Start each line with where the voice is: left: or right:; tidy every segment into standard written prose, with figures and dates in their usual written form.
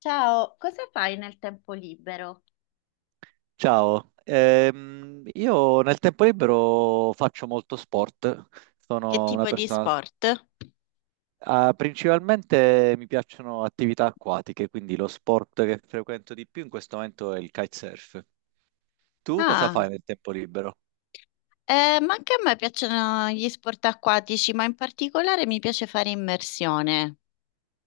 left: Ciao, cosa fai nel tempo libero?
right: Ciao, io nel tempo libero faccio molto sport,
left: Che
right: sono una
left: tipo di
right: persona,
left: sport?
right: principalmente mi piacciono attività acquatiche, quindi lo sport che frequento di più in questo momento è il kitesurf. Tu cosa
left: Ah,
right: fai nel tempo libero?
left: ma anche a me piacciono gli sport acquatici, ma in particolare mi piace fare immersione.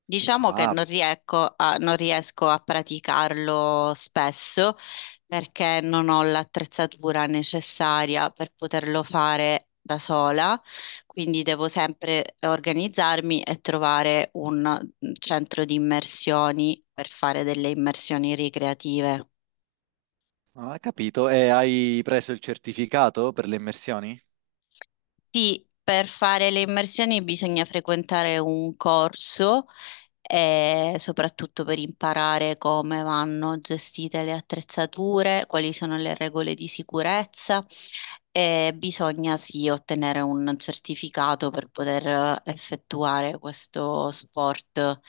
left: Diciamo che
right: Ah,
left: non riesco a praticarlo spesso perché non ho l'attrezzatura necessaria per poterlo fare da sola, quindi devo sempre organizzarmi e trovare un centro di immersioni per fare delle immersioni ricreative.
right: ah, capito, e hai preso il certificato per le immersioni?
left: Sì, per fare le immersioni bisogna frequentare un corso e soprattutto per imparare come vanno gestite le attrezzature, quali sono le regole di sicurezza e bisogna sì ottenere un certificato per poter effettuare questo sport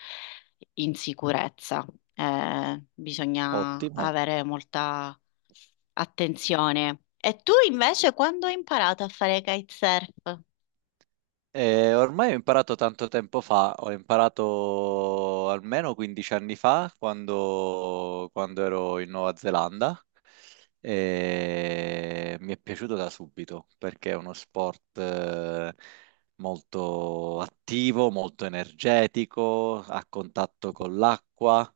left: in sicurezza. Bisogna
right: Ottimo.
left: avere molta attenzione. E tu invece quando hai imparato a fare kitesurf?
right: Ormai ho imparato tanto tempo fa, ho imparato almeno 15 anni fa quando ero in Nuova Zelanda e mi è piaciuto da subito perché è uno sport molto attivo, molto energetico, a contatto con l'acqua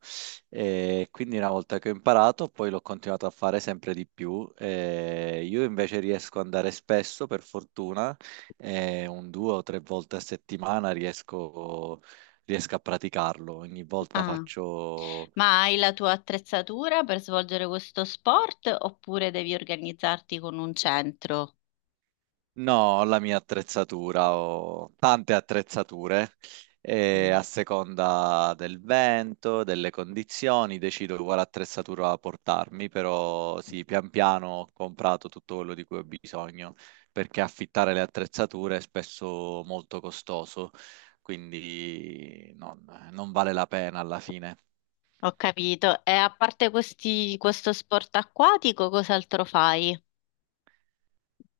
right: e quindi una volta che ho imparato poi l'ho continuato a fare sempre di più. Io invece riesco ad andare spesso per fortuna e un due o tre volte a settimana riesco a praticarlo. Ogni volta
left: Ah.
right: faccio,
left: Ma hai la tua attrezzatura per svolgere questo sport oppure devi organizzarti con un centro?
right: no, ho la mia attrezzatura, ho tante attrezzature e
left: Mm.
right: a seconda del vento, delle condizioni, decido quale attrezzatura portarmi, però sì, pian piano ho comprato tutto quello di cui ho bisogno, perché affittare le attrezzature è spesso molto costoso. Quindi non vale la pena alla fine.
left: Ho capito. E a parte questi, questo sport acquatico, cos'altro fai?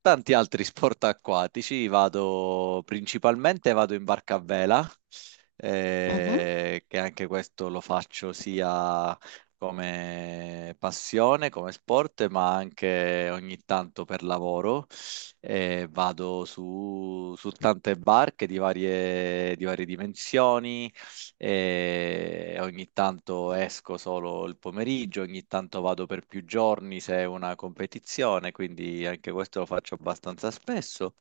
right: Tanti altri sport acquatici, vado principalmente vado in barca a vela,
left: Mhm.
right: che anche questo lo faccio sia come passione, come sport, ma anche ogni tanto per lavoro. Vado su tante barche di di varie dimensioni e ogni tanto esco solo il pomeriggio, ogni tanto vado per più giorni se è una competizione, quindi anche questo lo faccio abbastanza spesso.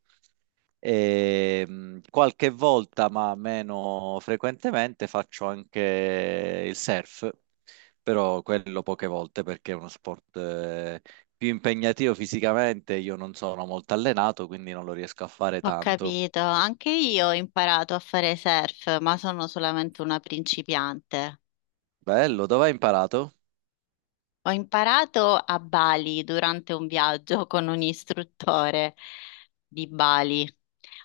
right: Qualche volta, ma meno frequentemente, faccio anche il surf, però quello poche volte perché è uno sport più impegnativo fisicamente. Io non sono molto allenato, quindi non lo riesco a fare
left: Ho
right: tanto.
left: capito. Anche io ho imparato a fare surf, ma sono solamente una principiante.
right: Bello, dove hai imparato?
left: Ho imparato a Bali durante un viaggio con un istruttore di Bali.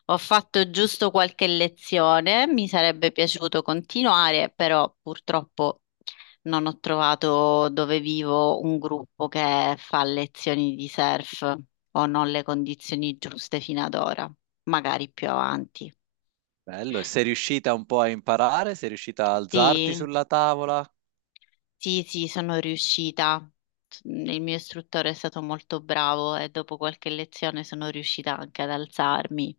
left: Ho fatto giusto qualche lezione, mi sarebbe piaciuto continuare, però purtroppo non ho trovato dove vivo un gruppo che fa lezioni di surf o non le condizioni giuste fino ad ora, magari più avanti.
right: Bello, e sei riuscita un po' a imparare? Sei riuscita a alzarti
left: Sì.
right: sulla tavola?
left: Sì, sì, sono riuscita. Il mio istruttore è stato molto bravo e dopo qualche lezione sono riuscita anche ad alzarmi.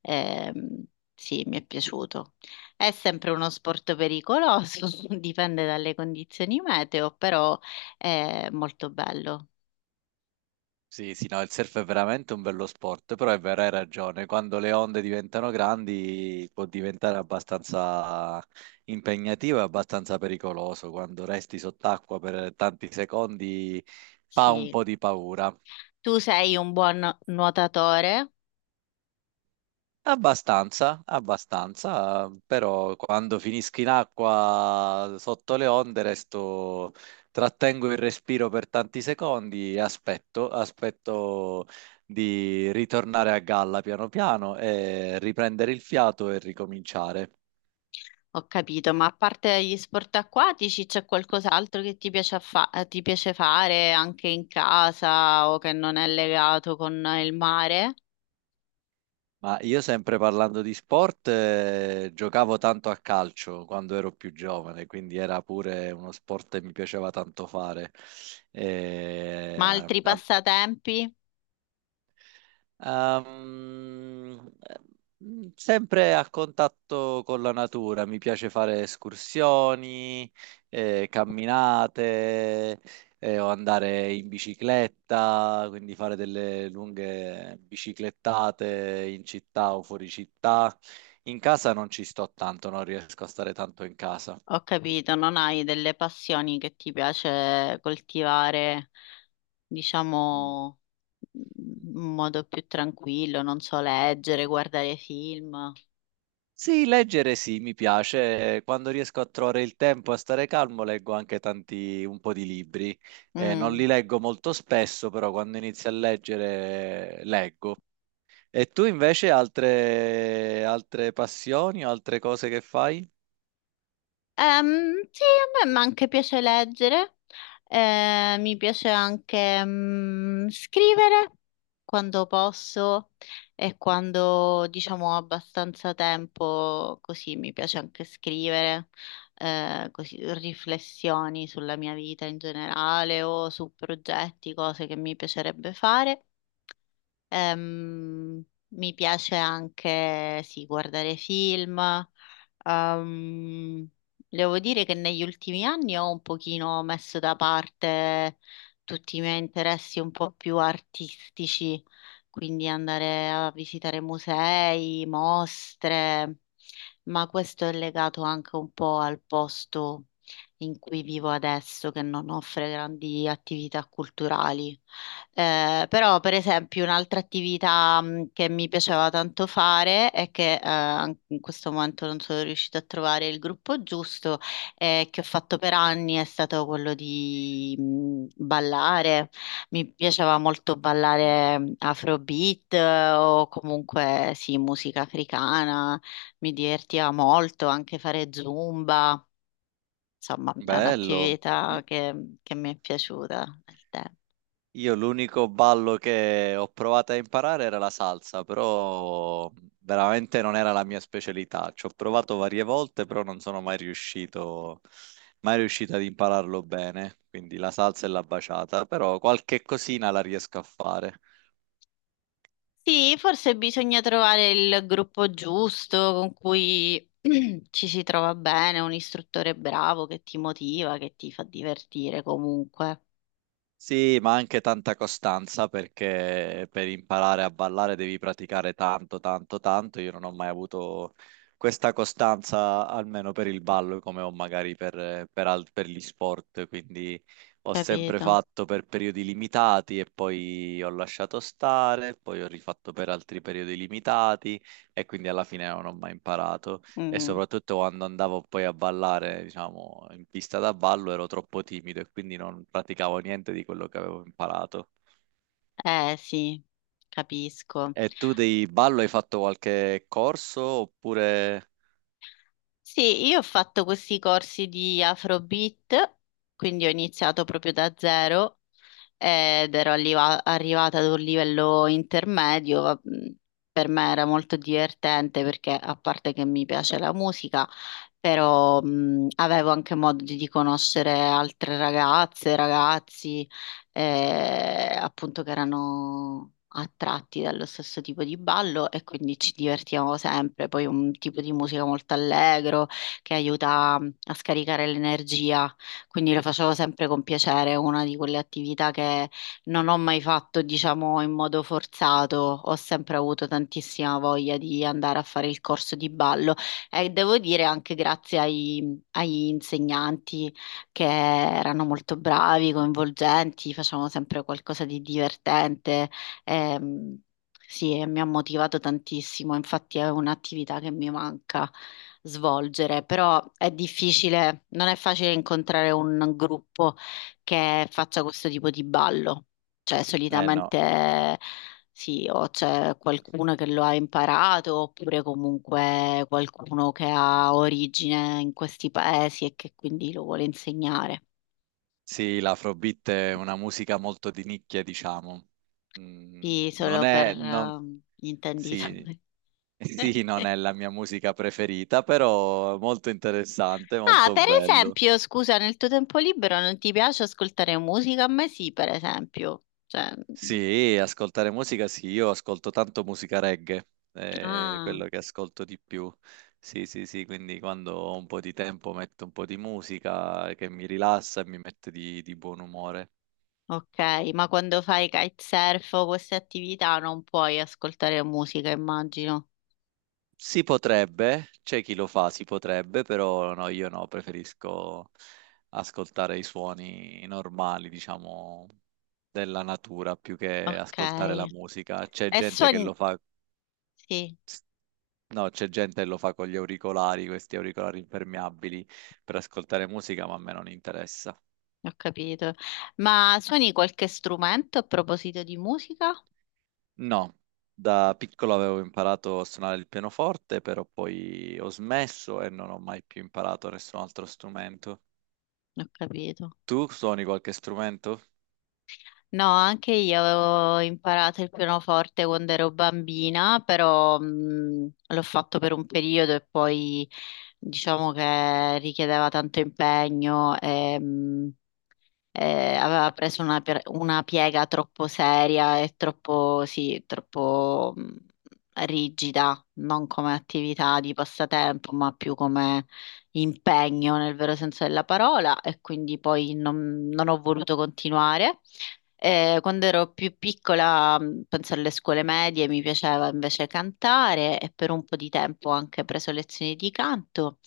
left: Ehm, sì, mi è piaciuto. È sempre uno sport pericoloso, dipende dalle condizioni meteo, però è molto bello.
right: Sì, sì, no, il surf è veramente un bello sport, però è vero, hai ragione, quando le onde diventano grandi può diventare abbastanza impegnativo e abbastanza pericoloso, quando resti sott'acqua per tanti secondi fa un
left: Sì.
right: po' di paura.
left: Tu sei un buon nuotatore?
right: Abbastanza, abbastanza, però quando finisco in acqua sotto le onde resto, trattengo il respiro per tanti secondi e aspetto di ritornare a galla piano piano e riprendere il fiato e ricominciare.
left: Ho capito, ma a parte gli sport acquatici, c'è qualcos'altro che ti piace, ti piace fare anche in casa o che non è legato con il mare?
right: Ma io sempre parlando di sport, giocavo tanto a calcio quando ero più giovane, quindi era pure uno sport che mi piaceva tanto fare. E,
left: Ma altri
right: eh,
left: passatempi?
right: Sempre a contatto con la natura, mi piace fare escursioni, camminate, o andare in bicicletta, quindi fare delle lunghe biciclettate in città o fuori città. In casa non ci sto tanto, non riesco a stare tanto in casa.
left: Ho capito, non hai delle passioni che ti piace coltivare,
right: Mm.
left: diciamo, in modo più tranquillo, non so, leggere, guardare film.
right: Sì, leggere sì, mi piace. Quando riesco a trovare il tempo a stare calmo, leggo anche tanti, un po' di libri. Non li
left: Mm.
right: leggo molto spesso, però quando inizio a leggere, leggo. E tu invece altre passioni o altre cose che fai?
left: Sì, a me ma anche piace leggere, mi piace anche scrivere quando posso e quando diciamo ho abbastanza tempo, così mi piace anche scrivere, così, riflessioni sulla mia vita in generale o su progetti, cose che mi piacerebbe fare. Ehm, Mi piace anche, sì, guardare film. Ehm, Devo dire che negli ultimi anni ho un pochino messo da parte tutti i miei interessi un po' più artistici, quindi andare a visitare musei, mostre, ma questo è legato anche un po' al posto in cui vivo adesso, che non offre grandi attività culturali. Però, per esempio, un'altra attività che mi piaceva tanto fare è che in questo momento non sono riuscita a trovare il gruppo giusto, che ho fatto per anni è stato quello di ballare. Mi piaceva molto
right: Mm.
left: ballare Afrobeat o comunque sì, musica africana, mi divertiva molto anche fare Zumba. Insomma, è
right: Bello.
left: un'attività che mi è piaciuta nel tempo.
right: Io l'unico ballo che ho provato a imparare era la salsa, però veramente non era la mia specialità. Ci ho provato varie volte, però non sono mai riuscito, mai riuscito ad impararlo bene. Quindi la salsa e la baciata, però qualche cosina la riesco a fare.
left: Sì, forse bisogna trovare il gruppo giusto con cui ci si trova bene, un istruttore bravo che ti motiva, che ti fa divertire comunque,
right: Sì, ma anche tanta costanza perché per imparare a ballare devi praticare tanto, tanto, tanto. Io non ho mai avuto questa costanza, almeno per il ballo, come ho magari per gli sport. Quindi ho sempre
left: capito?
right: fatto per periodi limitati e poi ho lasciato stare, poi ho rifatto per altri periodi limitati e quindi alla fine non ho mai imparato. E
left: Mm.
right: soprattutto quando andavo poi a ballare, diciamo, in pista da ballo ero troppo timido e quindi non praticavo niente di quello che avevo imparato.
left: Eh sì, capisco.
right: E tu di ballo hai fatto qualche corso oppure...
left: Sì, io ho fatto questi corsi di Afrobeat, quindi ho iniziato proprio da zero ed ero arrivata ad un livello intermedio. Per me era molto divertente perché, a parte che mi piace la musica, però avevo anche modo di conoscere altre ragazze, ragazzi, appunto che erano attratti dallo stesso tipo di ballo e quindi ci divertivamo sempre. Poi un tipo di musica molto allegro che aiuta a scaricare l'energia quindi lo facevo sempre con piacere, è una di quelle attività che non ho mai fatto, diciamo, in modo forzato, ho sempre avuto tantissima voglia di andare a fare il corso di ballo e devo dire anche grazie agli insegnanti che erano molto bravi, coinvolgenti, facevano sempre qualcosa di divertente. Ehm, sì, e mi ha motivato tantissimo, infatti è un'attività che mi manca svolgere, però è difficile, non è facile incontrare un gruppo che faccia questo tipo di ballo, cioè
right: Eh no,
left: solitamente sì, o c'è qualcuno che lo ha imparato, oppure comunque qualcuno che ha origine in questi paesi e che quindi lo vuole insegnare.
right: sì, l'afrobeat è una musica molto di nicchia, diciamo. Mm,
left: Sì,
right: non
left: solo per
right: è... non-
left: gli
right: Sì,
left: intenditori.
right: sì, non è la mia musica preferita, però è molto interessante,
left: Ah,
right: molto
left: per
right: bello.
left: esempio, scusa, nel tuo tempo libero non ti piace ascoltare musica? A me sì, per esempio. Cioè, mm,
right: Sì, ascoltare musica sì, io ascolto tanto musica reggae, è
left: ah,
right: quello che ascolto di più. Sì, sì, sì, quindi quando ho un po' di tempo metto un po' di musica che mi rilassa e mi mette di buon umore.
left: ok, ma quando fai kitesurf o queste attività non puoi ascoltare musica, immagino.
right: Si potrebbe, c'è chi lo fa, si potrebbe, però no, io no, preferisco ascoltare i suoni normali, diciamo, della natura più che
left: Ok.
right: ascoltare la musica. C'è
left: E
right: gente che
left: suoni...
right: lo fa.
left: Sì,
right: No, c'è gente che lo fa con gli auricolari, questi auricolari impermeabili per ascoltare musica, ma a me non interessa.
left: ho capito. Ma suoni qualche strumento a proposito di musica?
right: No, da piccolo avevo imparato a suonare il pianoforte, però poi ho smesso e non ho mai più imparato nessun altro strumento.
left: Ho capito.
right: Tu suoni qualche strumento?
left: No, anche io avevo imparato il pianoforte quando ero bambina, però l'ho fatto per un periodo e poi diciamo che richiedeva tanto impegno e aveva preso una, una piega troppo seria e troppo, sì, troppo rigida, non come attività di passatempo, ma più come impegno nel vero senso della parola e quindi poi non ho voluto continuare. Quando ero più piccola, penso alle scuole medie, mi piaceva invece cantare e per un po' di tempo ho anche preso lezioni di canto.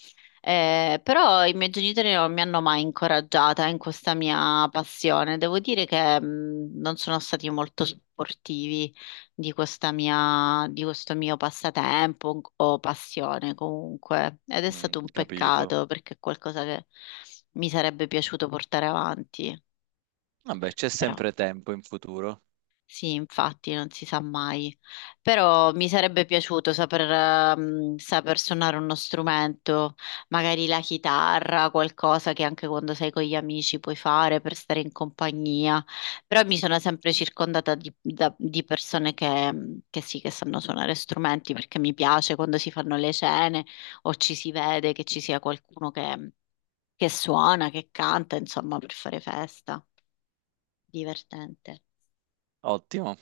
left: Però i miei genitori non mi hanno mai incoraggiata in questa mia passione. Devo dire che non sono stati molto supportivi di questa di questo mio passatempo o passione comunque, ed è
right: Mm,
left: stato un
right: capito.
left: peccato perché è qualcosa che mi sarebbe piaciuto portare avanti,
right: Vabbè, c'è
left: però.
right: sempre tempo in futuro.
left: Sì, infatti, non si sa mai. Però mi sarebbe piaciuto saper, saper suonare uno strumento, magari la chitarra, qualcosa che anche quando sei con gli amici puoi fare per stare in compagnia. Però mi sono sempre circondata di, di persone che, mm, che sì, che sanno suonare strumenti perché mi piace quando si fanno le cene o ci si vede che ci sia qualcuno che suona, che canta, insomma, per fare festa. Divertente.
right: Ottimo.